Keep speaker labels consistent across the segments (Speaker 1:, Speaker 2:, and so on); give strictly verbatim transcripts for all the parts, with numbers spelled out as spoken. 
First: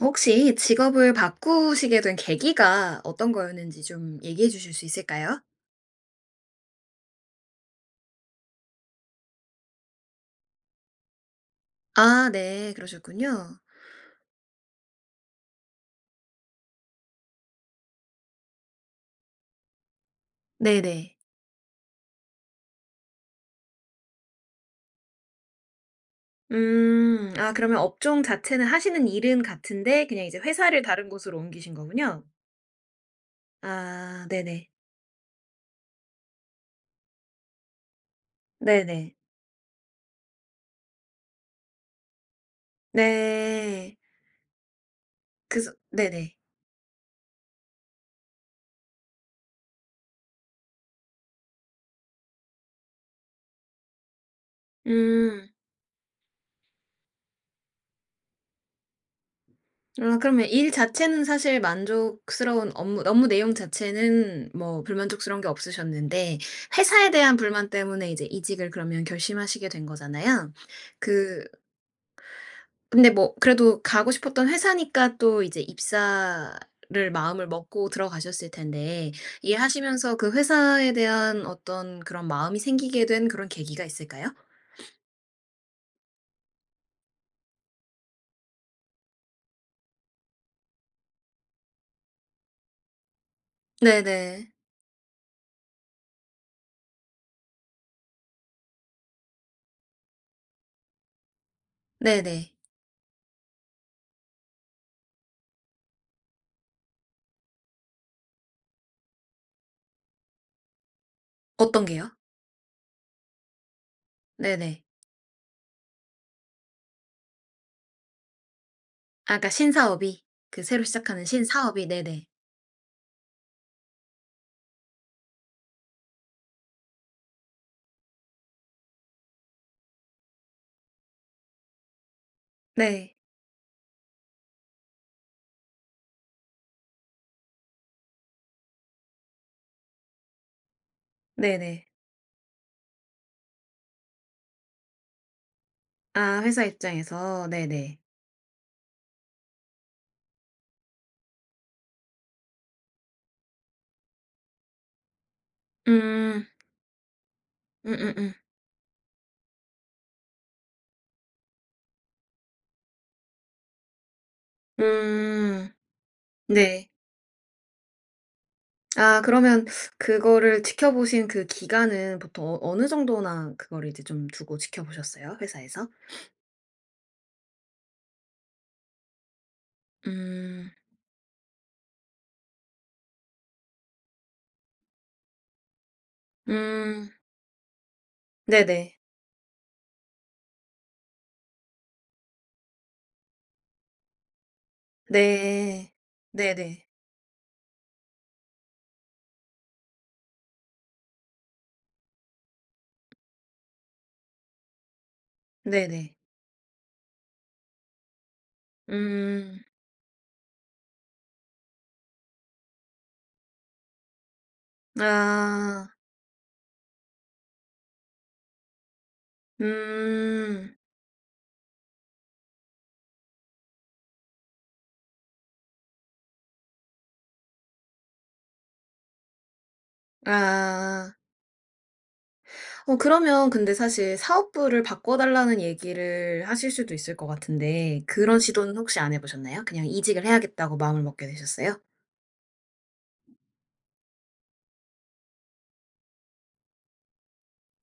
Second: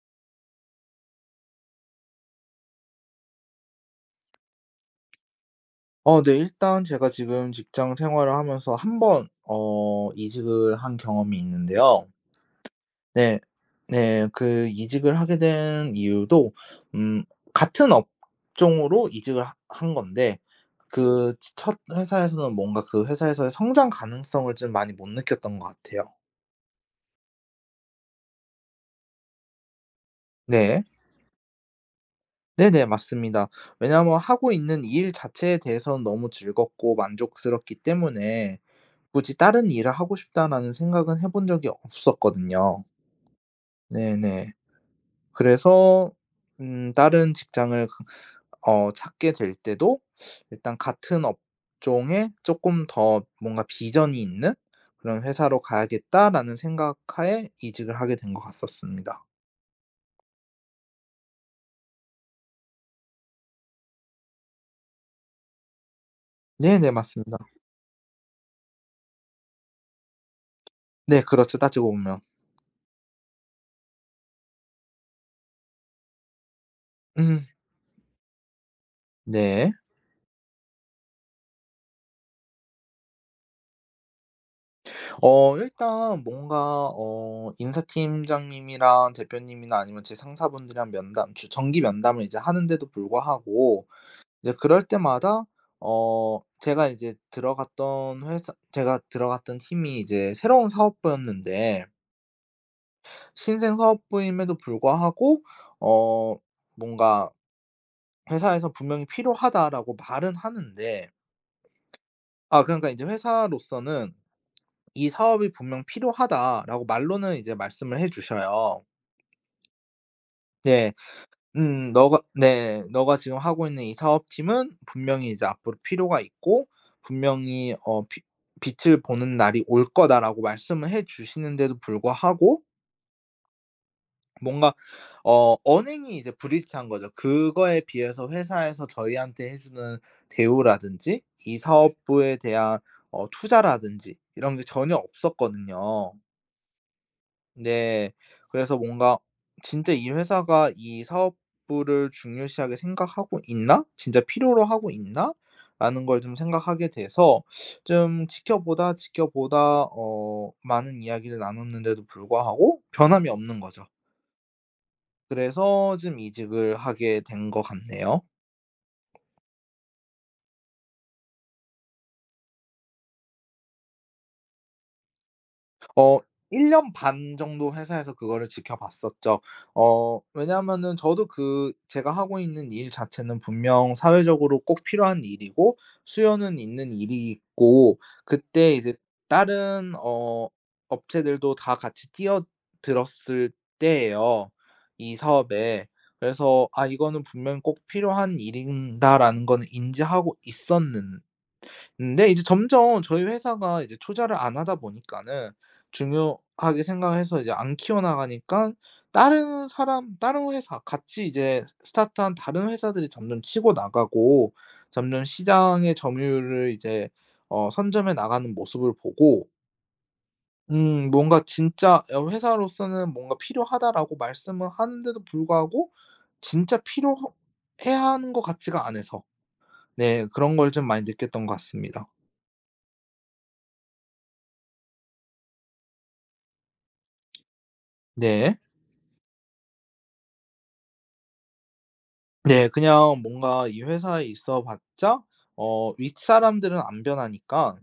Speaker 1: 혹시 직업을 바꾸시게 된 계기가 어떤 거였는지 좀 얘기해 주실 수 있을까요?
Speaker 2: 어 네. 일단 제가 지금 직장 생활을 하면서 한 번 어 이직을 한 경험이 있는데요.
Speaker 1: 아 네.
Speaker 2: 네.
Speaker 1: 그러셨군요.
Speaker 2: 네. 그 이직을 하게 된 이유도 음 같은 업종으로 이직을 하 한 건데
Speaker 1: 네네.
Speaker 2: 그 츠 첫 회사에서는 뭔가 그 회사에서의 성장 가능성을 좀 많이 못 느꼈던 것 같아요.
Speaker 1: 음. 아 그러면 업종 자체는 하시는 일은 같은데 그냥 이제 회사를
Speaker 2: 네.
Speaker 1: 다른 곳으로 옮기신 거군요.
Speaker 2: 네네. 맞습니다. 왜냐하면
Speaker 1: 아.
Speaker 2: 하고
Speaker 1: 네네.
Speaker 2: 있는 일 자체에 대해선 너무 즐겁고 만족스럽기 때문에
Speaker 1: 네네.
Speaker 2: 굳이 '다른 일을 하고 싶다.'라는 생각은 해 본 적이 없었거든요.
Speaker 1: 네.
Speaker 2: 네네.
Speaker 1: 그래서
Speaker 2: 그래서
Speaker 1: 네네.
Speaker 2: 음 다른 직장을 그 어 찾게 될 때도 일단 같은 업종에 쪼끔 더 뭔가 '비전이 있는 그런
Speaker 1: 음.
Speaker 2: 회사로 가야겠다.'라는 생각하에 이직을 하게 된 것 갔었습니다.
Speaker 1: 아 그러면 일 자체는 사실 만족스러운 업무 업무 내용 자체는 뭐 불만족스러운 게 없으셨는데
Speaker 2: 네네.
Speaker 1: 회사에 대한
Speaker 2: 맞습니다.
Speaker 1: 불만 때문에 이제 이직을 그러면 결심하시게 된 거잖아요.
Speaker 2: 네
Speaker 1: 그
Speaker 2: 그렇죠. 따지고 보면.
Speaker 1: 근데 뭐 그래도 가고 싶었던 회사니까 또 이제 입사를 마음을
Speaker 2: 음.
Speaker 1: 먹고 들어가셨을 텐데.
Speaker 2: 네.
Speaker 1: 일하시면서 그 회사에 대한 어떤 그런 마음이 생기게 된 그런 계기가 있을까요?
Speaker 2: 어 일단 뭔가 어 인사팀장님이랑 대표님이나 아니면 제 상사분들이랑 면담 규 정기 면담을 이제 하는데도 불구하고
Speaker 1: 네네.
Speaker 2: 이제 그럴 때마다 어 제가 이제 들어갔던 회사 제가 들어갔던 팀이 이제 새로운 사업부였는데
Speaker 1: 네네.
Speaker 2: 신생 사업부임에도 불구하고 어 뭔가 회사에서 "분명히 필요하다."라고 말은 하는데
Speaker 1: 어떤 게요?
Speaker 2: 아 그러니까 인제 회사로서는
Speaker 1: 네네.
Speaker 2: "이 사업이 분명 필요하다."라고 말로는 이제 말씀을 해 주셔요.
Speaker 1: 아 그러니까 신사업이. 그 새로
Speaker 2: 네.
Speaker 1: 시작하는 신사업이.
Speaker 2: 음. 너가
Speaker 1: 네네.
Speaker 2: 네. "너가 지금 하고 있는 이 사업팀은 분명히 이제 앞으로 필요가 있고 분명히 어 비 빛을 보는 날이 올 거다."라고 말씀을 해 주시는데도 불구하고
Speaker 1: 네.
Speaker 2: 뭔가 어 언행이 이제 불일치한 거죠. 그거에 비해서 회사에서 저희한테 해 주는 대우라든지 이
Speaker 1: 네네.
Speaker 2: 사업부에 대한 어 투자라든지 이런 게 전혀 없었거든요.
Speaker 1: 아 회사 입장에서. 네네.
Speaker 2: 네. 그래서 뭔가 '진짜 이 회사가 이 사업부를 중요시하게 생각하고 있나? 진짜 필요로 하고 있나?'라는 걸 좀
Speaker 1: 음.
Speaker 2: 생각하게 돼서 좀
Speaker 1: 음음음.
Speaker 2: 지켜보다, 지켜보다 어 많은 이야기를 나눴는데도 불구하고 변함이 없는 거죠.
Speaker 1: 음.
Speaker 2: 그래서 좀 이직을
Speaker 1: 네.
Speaker 2: 하게 된 것 같네요.
Speaker 1: 아 그러면 그거를 지켜보신 그 기간은 보통 어 어느 정도나 그걸 이제 좀 두고 지켜보셨어요 회사에서?
Speaker 2: 어 일 년 반 정도 회사에서 그거를 지켜봤었죠. 어
Speaker 1: 음.
Speaker 2: 왜냐하면은 저도 그 제가 하고 있는 일 자체는 분명 사회적으로 꼭 필요한 일이고 수요는 있는
Speaker 1: 음.
Speaker 2: 일이고 그때 이제
Speaker 1: 네네.
Speaker 2: 다른 어 업체들도 다 같이 뛰어들었을 때예요 이 사업에.
Speaker 1: 네.
Speaker 2: 그래서
Speaker 1: 네네.
Speaker 2: '아 이거는 분명 꼭 필요한 일인다라는 건 인지하고 있었는 는데 이제 점점 저희 회사가 이제 투자를 안 하다 보니까는
Speaker 1: 네네.
Speaker 2: 중요하게 생각해서 이제 안 키워 나가니깐
Speaker 1: 음.
Speaker 2: 다른 사람 다른 회사 같이 이제 스타트 한 다른 회사들이 점점 치고 나가고 점점
Speaker 1: 아.
Speaker 2: 시장의 점유율을 이제 어 선점해 나가는 모습을 보고
Speaker 1: 음.
Speaker 2: 음 뭔가 진짜 여기 회사로서는 뭔가 "필요하다."라고 말씀을 하는데도 불구하고 진짜 필요하 해야 하는 것 같지가 않아서. 네. 그런 걸 좀 많이
Speaker 1: 아.
Speaker 2: 느꼈던 것 같습니다.
Speaker 1: 어 그러면 근데 사실 사업부를 바꿔 달라는 얘기를 하실 수도 있을 것 같은데 그런
Speaker 2: 네.
Speaker 1: 시도는 혹시 안 해보셨나요? 그냥 이직을 해야겠다고 마음을 먹게 되셨어요?
Speaker 2: 네. 그냥 뭔가 이 회사에 있어 봤자 어 윗사람들은 안 변하니까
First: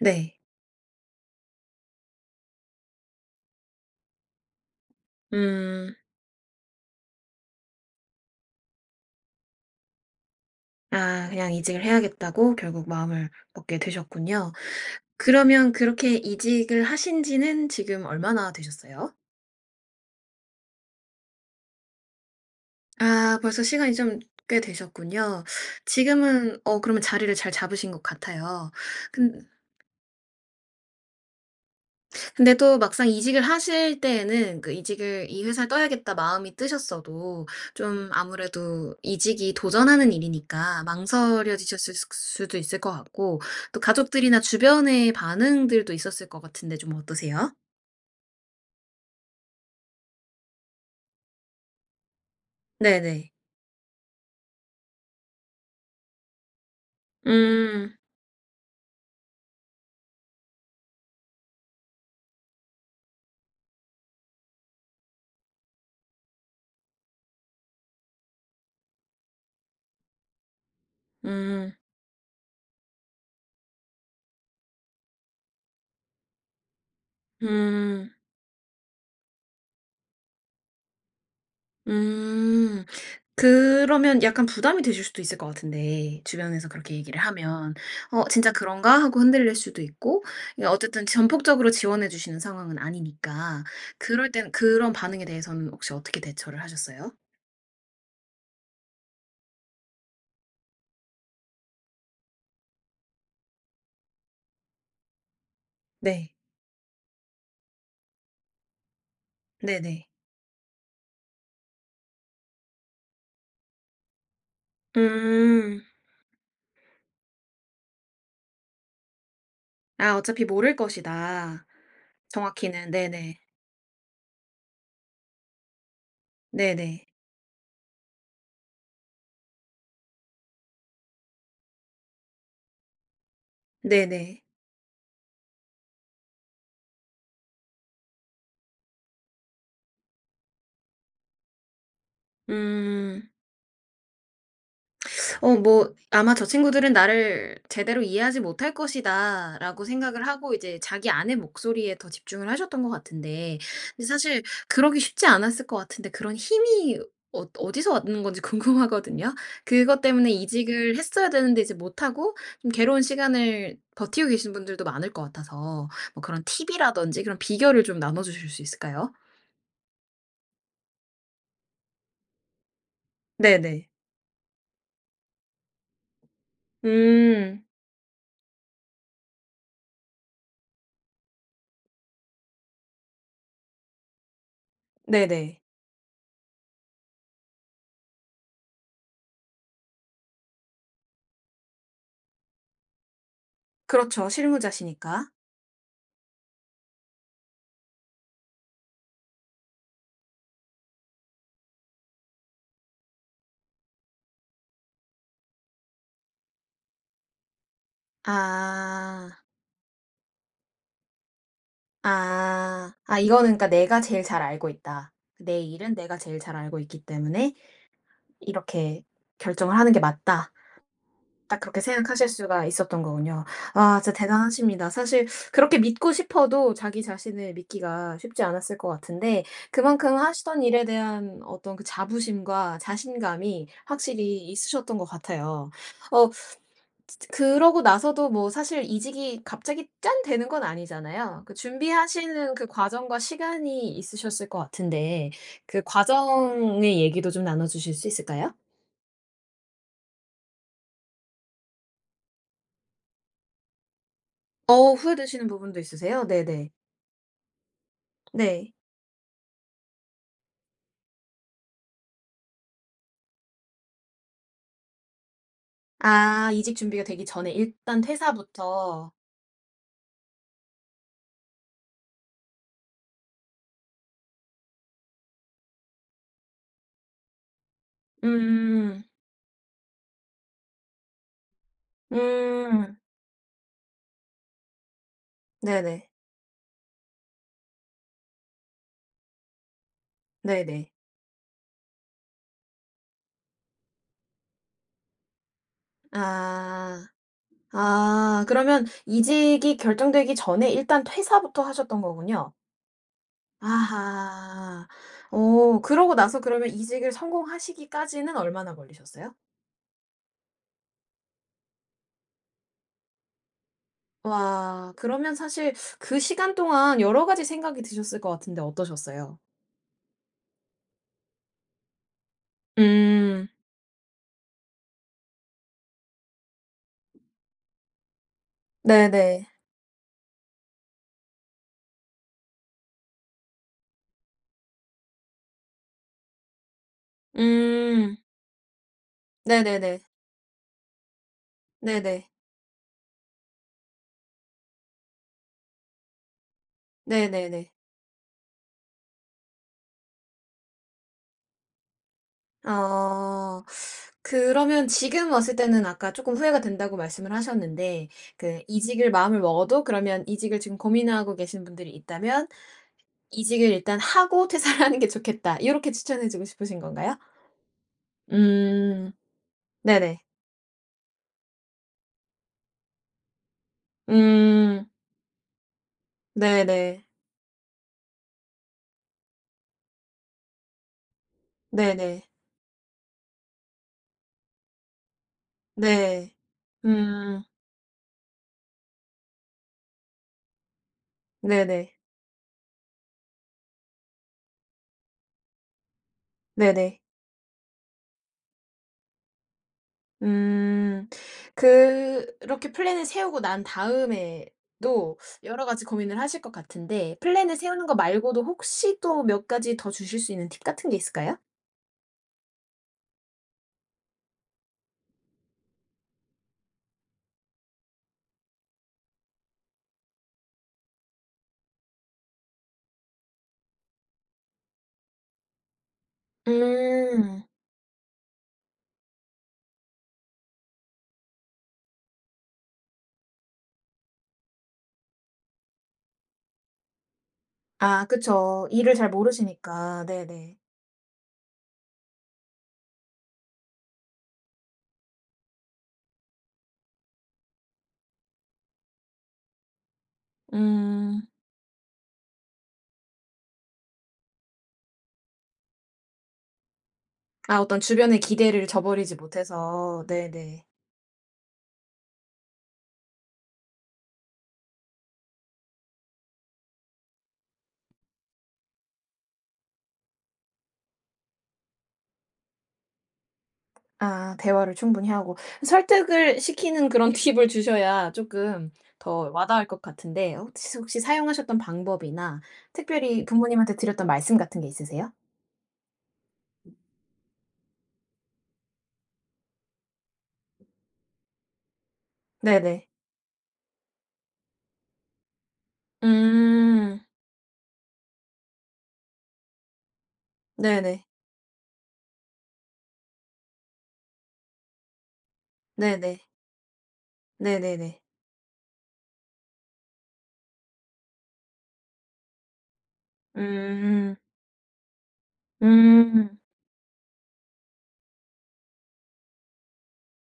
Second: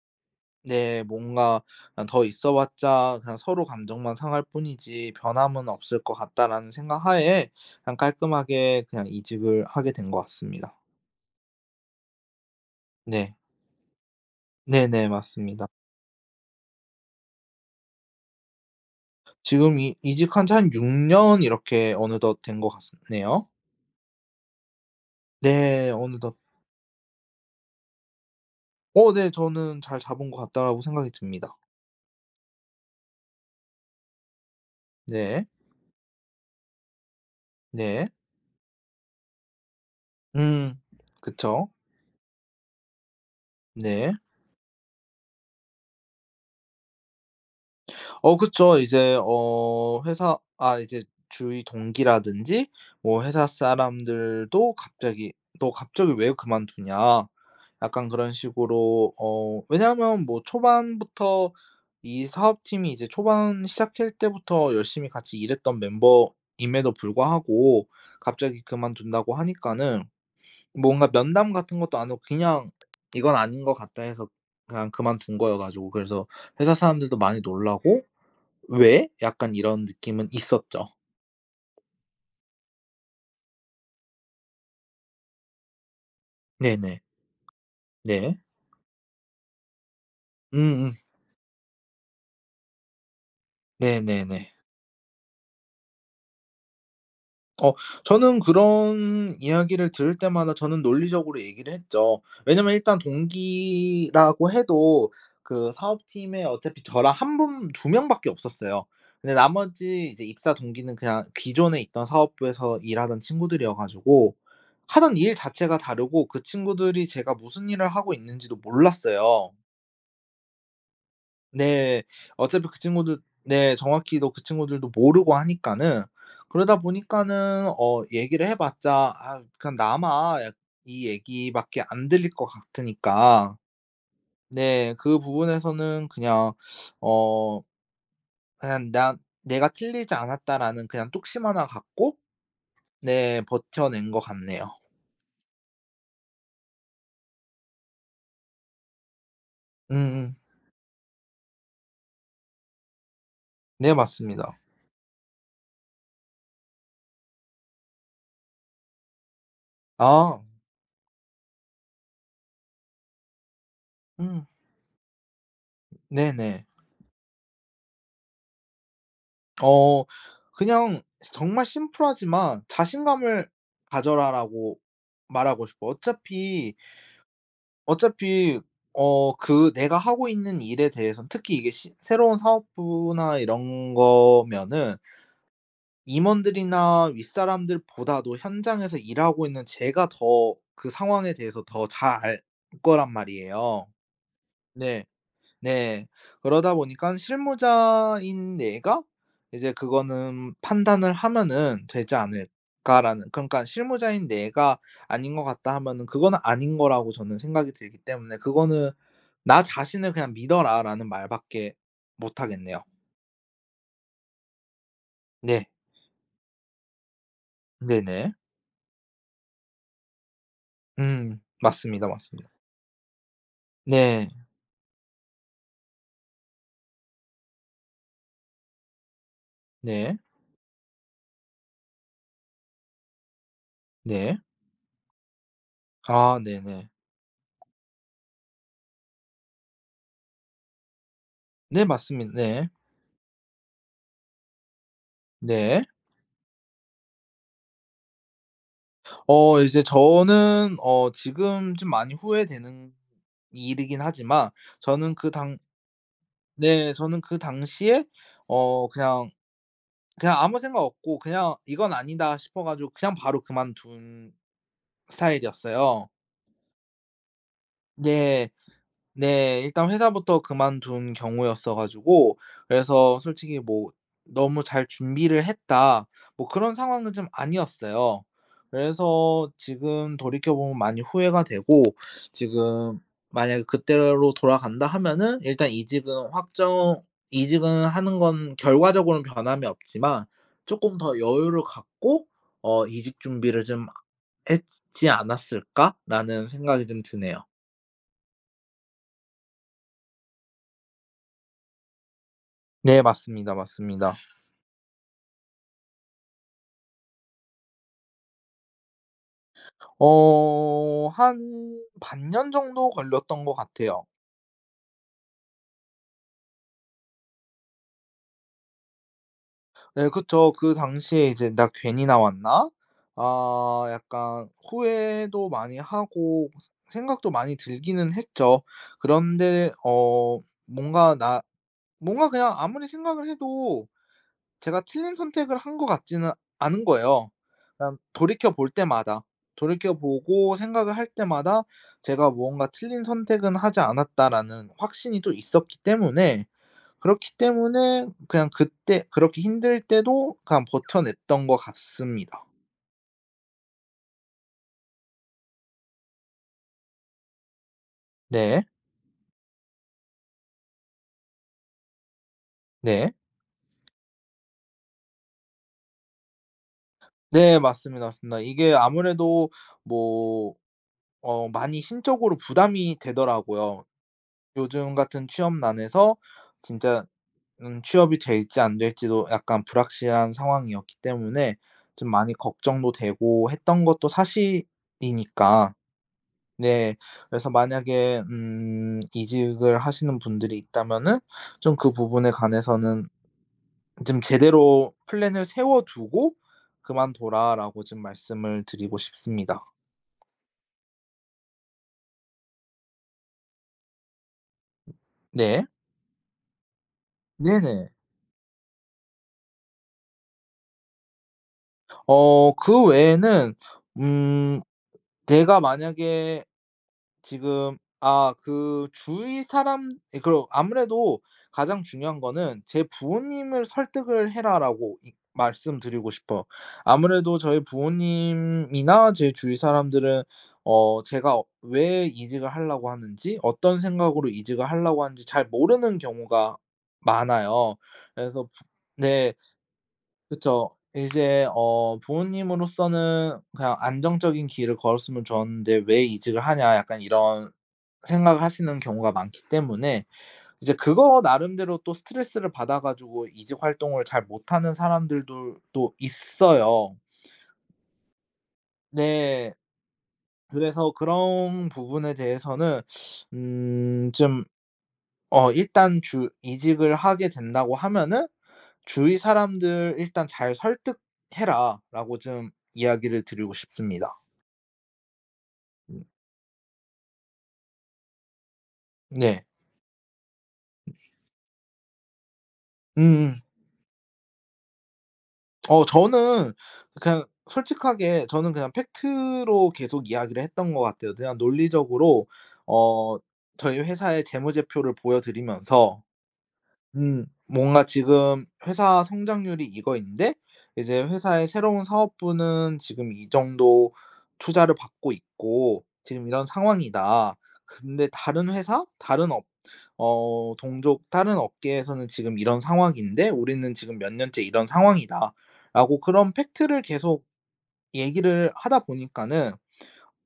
Speaker 1: 네.
Speaker 2: 네. 뭔가 그냥 '더 있어 봤자 그냥 서로 감정만 상할 뿐이지 변함은
Speaker 1: 음.
Speaker 2: 없을 것 같다.'라는 생각 하에 그냥 깔끔하게 그냥 이직을 하게 된 것 같습니다.
Speaker 1: 아 그냥 이직을 해야겠다고 결국 마음을
Speaker 2: 네.
Speaker 1: 먹게 되셨군요.
Speaker 2: 네네. 맞습니다.
Speaker 1: 그러면 그렇게 이직을 하신 지는 지금 얼마나 되셨어요?
Speaker 2: 지금 이 이직한 지 한 육 년 이렇게 어느덧 된 것 같습
Speaker 1: 아
Speaker 2: 네요.
Speaker 1: 벌써 시간이 좀 꽤 되셨군요.
Speaker 2: 네. 어느덧.
Speaker 1: 지금은 어 그러면 자리를 잘 잡으신 것 같아요.
Speaker 2: 어. 네.
Speaker 1: 근
Speaker 2: 저는 '잘 잡은 것 같다.'라고 생각이 듭니다.
Speaker 1: 근데 또 막상 이직을 하실 때에는 그 이직을 이
Speaker 2: 네.
Speaker 1: 회사를 떠야겠다 마음이 뜨셨어도
Speaker 2: 네.
Speaker 1: 좀 아무래도 이직이 도전하는
Speaker 2: 음.
Speaker 1: 일이니까
Speaker 2: 그쵸.
Speaker 1: 망설여지셨을 수 수도 있을 것 같고 또
Speaker 2: 네.
Speaker 1: 가족들이나 주변의 반응들도 있었을 것 같은데 좀 어떠세요?
Speaker 2: 어 그쵸. 이제 어 회사 아 이제 주위 동기라든지 뭐
Speaker 1: 네네.
Speaker 2: 회사 사람들도 갑자기 "너 갑자기 왜 그만두냐?"
Speaker 1: 음.
Speaker 2: 약간 그런 식으로 어 왜냐하면 뭐 초반부터 이 사업팀이 이제 초반 시작할 때부터 열심히 같이 일했던 멤버임에도 불구하고 갑자기 그만둔다고 하니까는 뭔가 면담
Speaker 1: 음.
Speaker 2: 같은 것도 안 하고 그냥 '이건 아닌 것 같다.' 해서 그냥 그만둔 거여 가지고 그래서 회사 사람들도 많이 놀라고
Speaker 1: 음.
Speaker 2: '왜?' 약간 이런 느낌은 있었죠.
Speaker 1: 음. 그러면 약간 부담이 되실 수도 있을 것 같은데, 주변에서 그렇게
Speaker 2: 네네.
Speaker 1: 얘기를 하면. 어
Speaker 2: 네.
Speaker 1: '진짜 그런가?' 하고 흔들릴 수도 있고 이
Speaker 2: 음음.
Speaker 1: 어쨌든 전폭적으로 지원해 주시는 상황은 아니니까. 그럴 때는
Speaker 2: 네네네.
Speaker 1: 그런 반응에 대해서는 혹시 어떻게 대처를 하셨어요?
Speaker 2: 어 저는 그런 이야기를 들을 때마다 저는 논리적으로 얘기를 했죠. 왜냐하면 일단 동기라고 해도 그
Speaker 1: 네.
Speaker 2: 사업팀에 어차피 저랑 한 분 두 명 밖에 없었어요. 근데
Speaker 1: 네네.
Speaker 2: 나머지 이제 입사 동기는 그냥 기존에 있던 사업부에서 일하던 친구들이어 가지고 하던 일 자체가
Speaker 1: 음.
Speaker 2: 다르고 그 친구들이 제가 무슨 일을 하고 있는지도 몰랐어요.
Speaker 1: 아 어차피 모를 것이다
Speaker 2: 네. 어차피 그
Speaker 1: 정확히는.
Speaker 2: 친구들
Speaker 1: 네네.
Speaker 2: 네. 정확히도 그 친구들도 모르고 하니까는 그러다
Speaker 1: 네네.
Speaker 2: 보니까는 어 얘기를 해봤자 아 그냥 나만 약 이 얘기밖에 안 들릴 것 같으니까.
Speaker 1: 네네.
Speaker 2: 네. 그 부분에서는 그냥 어 한 '나 내가 틀리지 않았다.'라는 그냥 뚝심 하나 갖고
Speaker 1: 음.
Speaker 2: 네. 버텨낸 것 같네요.
Speaker 1: 어 뭐 아마 '저 친구들은 나를 제대로 이해하지 못할 것이다.'라고 생각을
Speaker 2: 음음.
Speaker 1: 하고 이제 자기 안의 목소리에 더 집중을 하셨던 것 같은데
Speaker 2: 네
Speaker 1: 근데 사실
Speaker 2: 맞습니다.
Speaker 1: 그러기 쉽지 않았을 것 같은데 그런 힘이 어 어디서 왔는 건지 궁금하거든요. 그것 때문에
Speaker 2: 아.
Speaker 1: 이직을 했어야 되는데 이제 못하고 좀 괴로운 시간을 버티고
Speaker 2: 음.
Speaker 1: 계신 분들도 많을 것 같아서 뭐 그런
Speaker 2: 네네.
Speaker 1: 팁 이라든지 그런 비결을 좀 나눠 주실 수 있을까요?
Speaker 2: 어. 그냥 정말 심플하지만 "자신감을
Speaker 1: 네네.
Speaker 2: 가져라."라고 말하고 싶어 어차피,
Speaker 1: 음.
Speaker 2: 어차피 어 그 내가 하고 있는 일에 대해서 특히 이게 시 새로운 사업부나 이런 거면은
Speaker 1: 네네.
Speaker 2: 임원들이나 윗사람들보다도 현장에서 일하고 있는 제가 더 그 상황에 대해서 더 잘 알 거란 말이에요.
Speaker 1: 그렇죠.
Speaker 2: 네.
Speaker 1: 실무자시니까.
Speaker 2: 네. 그러다 보니까 '실무자인 내가 이제 그거는 판단을 하면은 되지 않을까.'라는 그러니까 '실무자인 내가 아닌 것 같다.' 하면은 그건 아닌 거라고 저는 생각이 들기 때문에 그거는
Speaker 1: 아.
Speaker 2: "나 자신을 그냥 믿어라."라는 말밖에 못 하겠네요.
Speaker 1: 아. 아 이거는 그러니까 '내가 제일 잘 알고 있다. 내
Speaker 2: 네.
Speaker 1: 일은 내가 제일 잘 알고 있기 때문에
Speaker 2: 네네.
Speaker 1: 이렇게 결정을 하는 게 맞다.'
Speaker 2: 음.
Speaker 1: 딱 그렇게
Speaker 2: 맞습니다.
Speaker 1: 생각하실
Speaker 2: 맞습니다.
Speaker 1: 수가 있었던 거군요. 아 진짜
Speaker 2: 네.
Speaker 1: 대단하십니다. 사실 그렇게 믿고 싶어도 자기 자신을 믿기가 쉽지 않았을 것 같은데 그만큼
Speaker 2: 네.
Speaker 1: 하시던 일에 대한 어떤 그 자부심과 자신감이 확실히
Speaker 2: 네.
Speaker 1: 있으셨던 것 같아요. 어
Speaker 2: 아. 네네.
Speaker 1: 즈 즈 그러고 나서도 뭐 사실 이직이 갑자기 짠 되는 건 아니잖아요? 그
Speaker 2: 네. 맞습니
Speaker 1: 준비하시는 그
Speaker 2: 네.
Speaker 1: 과정과 시간이 있으셨을 것 같은데 그
Speaker 2: 네.
Speaker 1: 과정의 얘기도 좀 나눠 주실 수 있을까요?
Speaker 2: 어 이제 저는 어 지금 좀 많이 후회되는 일이긴 하지만
Speaker 1: 어.
Speaker 2: 저는 그
Speaker 1: 후회되시는
Speaker 2: 당
Speaker 1: 부분도 있으세요? 네네.
Speaker 2: 네. 저는 그 당시에
Speaker 1: 네.
Speaker 2: 어 그냥, 그냥 아무 생각 없고 그냥 '이건 아니다.' 싶어 가지고 그냥 바로 그만둔 스타일이었어요.
Speaker 1: 아. 이직 준비가 되기 전에 일단
Speaker 2: 네.
Speaker 1: 퇴사부터.
Speaker 2: 네. 일단 회사부터 그만둔 경우였어 가지고 그래서 솔직히 뭐 '너무 잘 준비를 했다.' 뭐 그런 상황은 좀 아니었어요.
Speaker 1: 음.
Speaker 2: 그래서 지금 돌이켜보면 많이 후회가 되고
Speaker 1: 음.
Speaker 2: 지금 만약에 그때로 돌아간다 하면은 일단
Speaker 1: 네네.
Speaker 2: 이직은 확정 이직은 하는 건 결과적으로는 변함이 없지만
Speaker 1: 네네.
Speaker 2: '쪼끔 더 여유를 갖고 어 이직 준비를 좀 하 했지 지 않았을까?'라는 생각이 좀
Speaker 1: 아.
Speaker 2: 드네요.
Speaker 1: 아 그러면 이직이 결정되기 전에 일단 퇴사부터 하셨던 거군요?
Speaker 2: 네. 맞습니다. 맞습니다.
Speaker 1: 아하. 어 그러고 나서 그러면 이직을 성공하시기까지는 얼마나 걸리셨어요?
Speaker 2: 어 한 반 년 정도 걸렸던 것 같아요.
Speaker 1: 와. 그러면 사실 그 시간 동안 여러 가지 생각이 드셨을 것 같은데 어떠셨어요?
Speaker 2: 네. 그쵸. 그 당시에 이제 '나 괜히 나왔나?'
Speaker 1: 음.
Speaker 2: 아 약간 후회도 많이 하고 스 생각도 많이 들기는 했죠.
Speaker 1: 네네.
Speaker 2: 그런데 어 뭔가 나 뭔가 그냥 아무리 생각을 해도 제가 틀린 선택을 한 것 같지는 않은 거예요. 그냥
Speaker 1: 음.
Speaker 2: 돌이켜 볼 때마다 돌이켜
Speaker 1: 네네네.
Speaker 2: 보고 생각을 할 때마다
Speaker 1: 네네.
Speaker 2: 제가 뭔가 '틀린 선택은 하지 않았다.'라는 확신이 또 있었기 때문에 그렇기
Speaker 1: 네네네.
Speaker 2: 때문에 그냥 그때 그렇게 힘들 때도 그냥 버텨 냈던 것 같습니다.
Speaker 1: 아. 그러면 지금 왔을 때는 아까 쪼끔 후회가 된다고 말씀을 하셨는데 그
Speaker 2: 네.
Speaker 1: 이직을 마음을 먹어도 그러면 이직을 지금 고민하고 계시는 분들이 있다면
Speaker 2: 네.
Speaker 1: "이직을 일단 하고 퇴사를 하는 게 좋겠다." 요렇게 추천해 주고 싶으신 건가요?
Speaker 2: 네. 맞습니다. 맞습니다. 이게
Speaker 1: 음.
Speaker 2: 아무래도
Speaker 1: 네네.
Speaker 2: 뭐 어 많이 심적으로 부담이 되더라고요.
Speaker 1: 음.
Speaker 2: 요즘 같은 취업 난에서 진짜
Speaker 1: 네네.
Speaker 2: 음 취업이 될지 안될지도 약간 불확실한 상황이었기 때문에 좀
Speaker 1: 네네.
Speaker 2: 많이 걱정도 되고 했던 것도 사실이니까.
Speaker 1: 네.
Speaker 2: 네.
Speaker 1: 음.
Speaker 2: 그래서 만약에 음 이직을 하시는 분들이 있다면은 좀 그
Speaker 1: 네네.
Speaker 2: 부분에 관해서는 좀 "제대로 플랜을 세워두고
Speaker 1: 네네.
Speaker 2: 그만둬라."라고 좀 말씀을 드리고 싶습니다.
Speaker 1: 음. 그렇게 플랜을 세우고 난 다음에도 여러
Speaker 2: 네.
Speaker 1: 가지 고민을 하실 것 같은데 플랜을 세우는 거
Speaker 2: 네네.
Speaker 1: 말고도 혹시 또 몇 가지 더 주실 수 있는 팁 같은 게 있을까요?
Speaker 2: 어 그 외에는 음 내가 만약에 지금 아 그 주위 사람 예 그리고 아무래도 가장 중요한 거는 "제 부모님을 설득을 해라."라고 이 말씀드리고 싶어요. 아무래도
Speaker 1: 음.
Speaker 2: 저희 부모님이나 제 주위 사람들은 어 제가 왜 이직을 하려고 하는지 어떤 생각으로 이직을 하려고 하는지 잘 모르는 경우가 많아요.
Speaker 1: 아
Speaker 2: 그래서 부
Speaker 1: 그쵸. 일을 잘
Speaker 2: 네.
Speaker 1: 모르시니까. 네네.
Speaker 2: 그쵸. 이제 어 부모님으로서는 '그냥 안정적인 길을 걸었으면 좋은데 왜 이직을 하냐.' 약간 이런 생각을 하시는 경우가 많기 때문에 이제 그거
Speaker 1: 음.
Speaker 2: 나름대로 또 스트레스를 받아 가지고 이직 활동을 잘 못하는 사람들도 또 있어요.
Speaker 1: 아 어떤 주변의 기대를 저버리지
Speaker 2: 네.
Speaker 1: 못해서. 네네.
Speaker 2: 그래서 그런 부분에 대해서는 음 좀 어 일단 주 이직을 하게 된다고 하면은 "주위 사람들 일단 잘 설득해라."라고 좀 이야기를 드리고 싶습니다.
Speaker 1: 아 대화를 충분히 하고
Speaker 2: 음.
Speaker 1: 설득을 시키는 그런 팁을 주셔야 쪼끔 더
Speaker 2: 네.
Speaker 1: 와닿을 것 같은데 혹시 혹시 사용하셨던 방법이나 특별히
Speaker 2: 음음.
Speaker 1: 부모님한테 드렸던 말씀 같은 게 있으세요?
Speaker 2: 어 저는 그냥 솔직하게 저는 그냥 팩트로 계속 이야기를 했던 것 같아요. 그냥 논리적으로
Speaker 1: 네네.
Speaker 2: 어 저희 회사의 재무제표를 보여 드리면서
Speaker 1: 음.
Speaker 2: 음 뭔가 "지금 회사 성장률이 이거인데 이제
Speaker 1: 네네.
Speaker 2: 회사의 새로운 사업부는 지금 이 정도 투자를 받고 있고
Speaker 1: 네네.
Speaker 2: 지금 이런 상황이다.
Speaker 1: 네네네.
Speaker 2: 근데 다른 회사 다른 업 어 동족 다른 업계에서는 지금 이런 상황인데 우리는 지금 몇
Speaker 1: 음.
Speaker 2: 년째 이런 상황이다."라고 그런
Speaker 1: 음.
Speaker 2: 팩트를 계속 얘기를 하다 보니까는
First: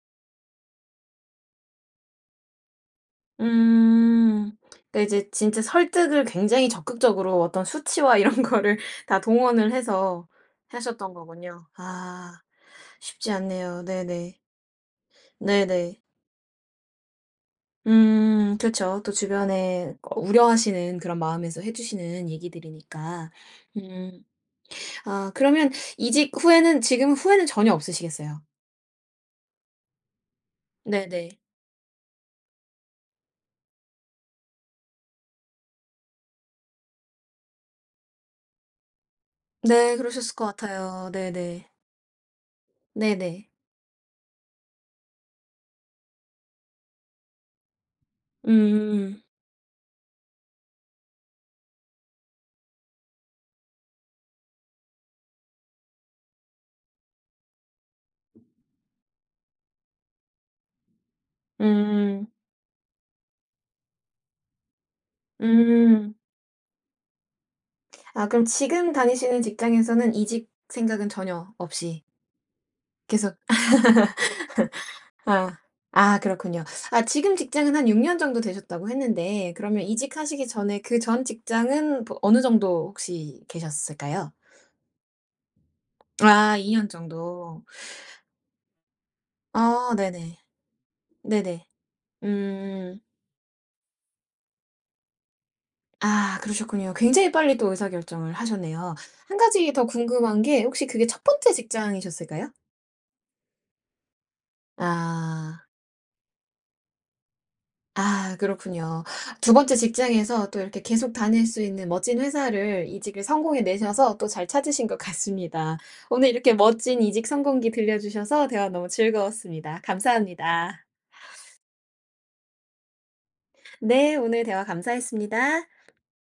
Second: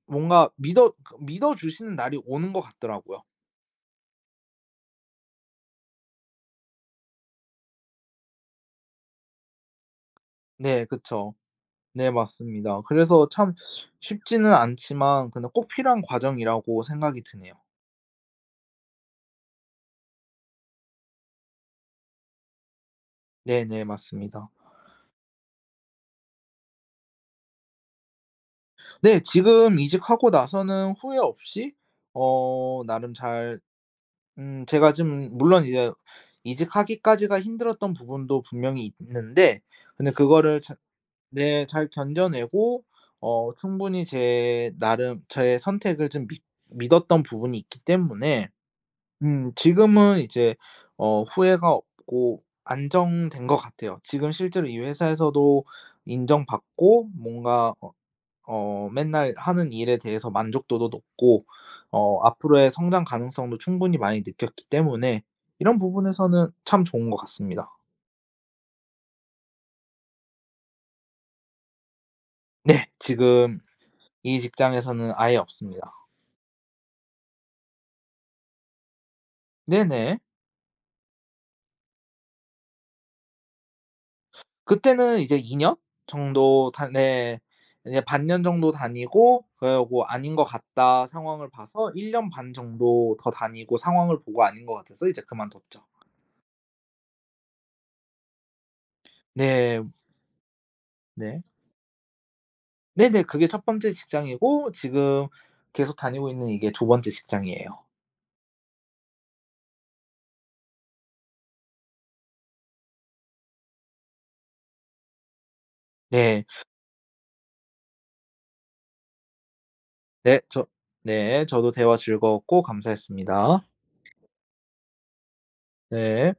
Speaker 2: 뭔가 믿어 그러니까 믿어 주시는 날이 오는 것 같더라고요.
Speaker 1: 음. 그러니까 이제 진짜 설득을 굉장히 적극적으로 어떤 수치와 이런 거를 다 동원을 해서
Speaker 2: 네
Speaker 1: 하셨던
Speaker 2: 그쵸.
Speaker 1: 거군요.
Speaker 2: 네
Speaker 1: 아.
Speaker 2: 맞습니다. 그래서
Speaker 1: 쉽지
Speaker 2: 참
Speaker 1: 않네요. 네네.
Speaker 2: 쉽지는 않지만 근데 꼭
Speaker 1: 네네.
Speaker 2: 필요한 과정이라고 생각이 드네요.
Speaker 1: 음. 그쵸. 또 주변에 꼭 우려하시는 그런 마음에서 해 주시는 얘기들이니까.
Speaker 2: 네네
Speaker 1: 음.
Speaker 2: 맞습니다.
Speaker 1: 아 그러면 이직 후에는 지금 후회는 전혀 없으시겠어요.
Speaker 2: 네. 지금 이직하고 나서는 후회
Speaker 1: 네네.
Speaker 2: 없이 어 나름 잘 음 제가 지금 물론 이제 이직하기까지가 힘들었던 부분도 분명히 있는데
Speaker 1: 네.
Speaker 2: 근데
Speaker 1: 그러셨을 것
Speaker 2: 그거를 잘
Speaker 1: 같아요.
Speaker 2: 네
Speaker 1: 네네.
Speaker 2: 잘 견뎌내고
Speaker 1: 네네.
Speaker 2: 어 충분히 제 나름 저의 선택을 좀 믿 믿었던 부분이 있기 때문에
Speaker 1: 음.
Speaker 2: 음 지금은 이제 어 후회가 없고 안정된 것 같아요. 지금 실제로 이 회사에서도 인정 받고 뭔가 어 어 맨날 하는 일에 대해서 만족도도 높고 어
Speaker 1: 음.
Speaker 2: 앞으로의 성장 가능성도 충분히 많이 느꼈기 때문에 이런
Speaker 1: 음.
Speaker 2: 부분에서는 참 좋은 것 같습니다.
Speaker 1: 아 그럼 지금 다니시는 직장에서는 이직 생각은 전혀 없이
Speaker 2: 네.
Speaker 1: 계속
Speaker 2: 지금 이 직장에서는 아예
Speaker 1: 아.
Speaker 2: 없습니다.
Speaker 1: 아. 그렇군요. 아 지금 직장은 한 육 년 정도 되셨다고 했는데 그러면
Speaker 2: 네네.
Speaker 1: 이직하시기 전에 그 전 직장은 버 어느 정도 혹시 계셨을까요?
Speaker 2: 그때는 이제 이 년
Speaker 1: 아 이
Speaker 2: 정도
Speaker 1: 년
Speaker 2: 다 네.
Speaker 1: 정도.
Speaker 2: 네 반년 정도 다니고
Speaker 1: 아
Speaker 2: 그리고 '아닌
Speaker 1: 네네.
Speaker 2: 것 같다.' 상황을
Speaker 1: 네네.
Speaker 2: 봐서 일 년 반
Speaker 1: 음.
Speaker 2: 정도 더 다니고 상황을 보고 아닌 것 같아서 이제 그만뒀죠.
Speaker 1: 아 그러셨군요. 굉장히 빨리 또 의사결정을 하셨네요. 한 가지
Speaker 2: 네.
Speaker 1: 더 궁금한 게 혹시 그게 첫
Speaker 2: 네.
Speaker 1: 번째 직장이셨을까요?
Speaker 2: 네네. 그게 첫 번째 직장이고 지금
Speaker 1: 아.
Speaker 2: 계속 다니고 있는 이게 두 번째 직장이에요.
Speaker 1: 아 그렇군요. 두 번째 직장에서 또 이렇게 계속 다닐 수 있는 멋진 회사를 이직을 성공해 내셔서 또 잘 찾으신 것 같습니다. 오늘
Speaker 2: 네.
Speaker 1: 이렇게 멋진 이직 성공기 들려 주셔서 대화 너무 즐거웠습니다.
Speaker 2: 네. 저
Speaker 1: 감사합니다.
Speaker 2: 네. 저도 대화 즐거웠고 감사했습니다.
Speaker 1: 네. 오늘 대화 감사했습니다.
Speaker 2: 네.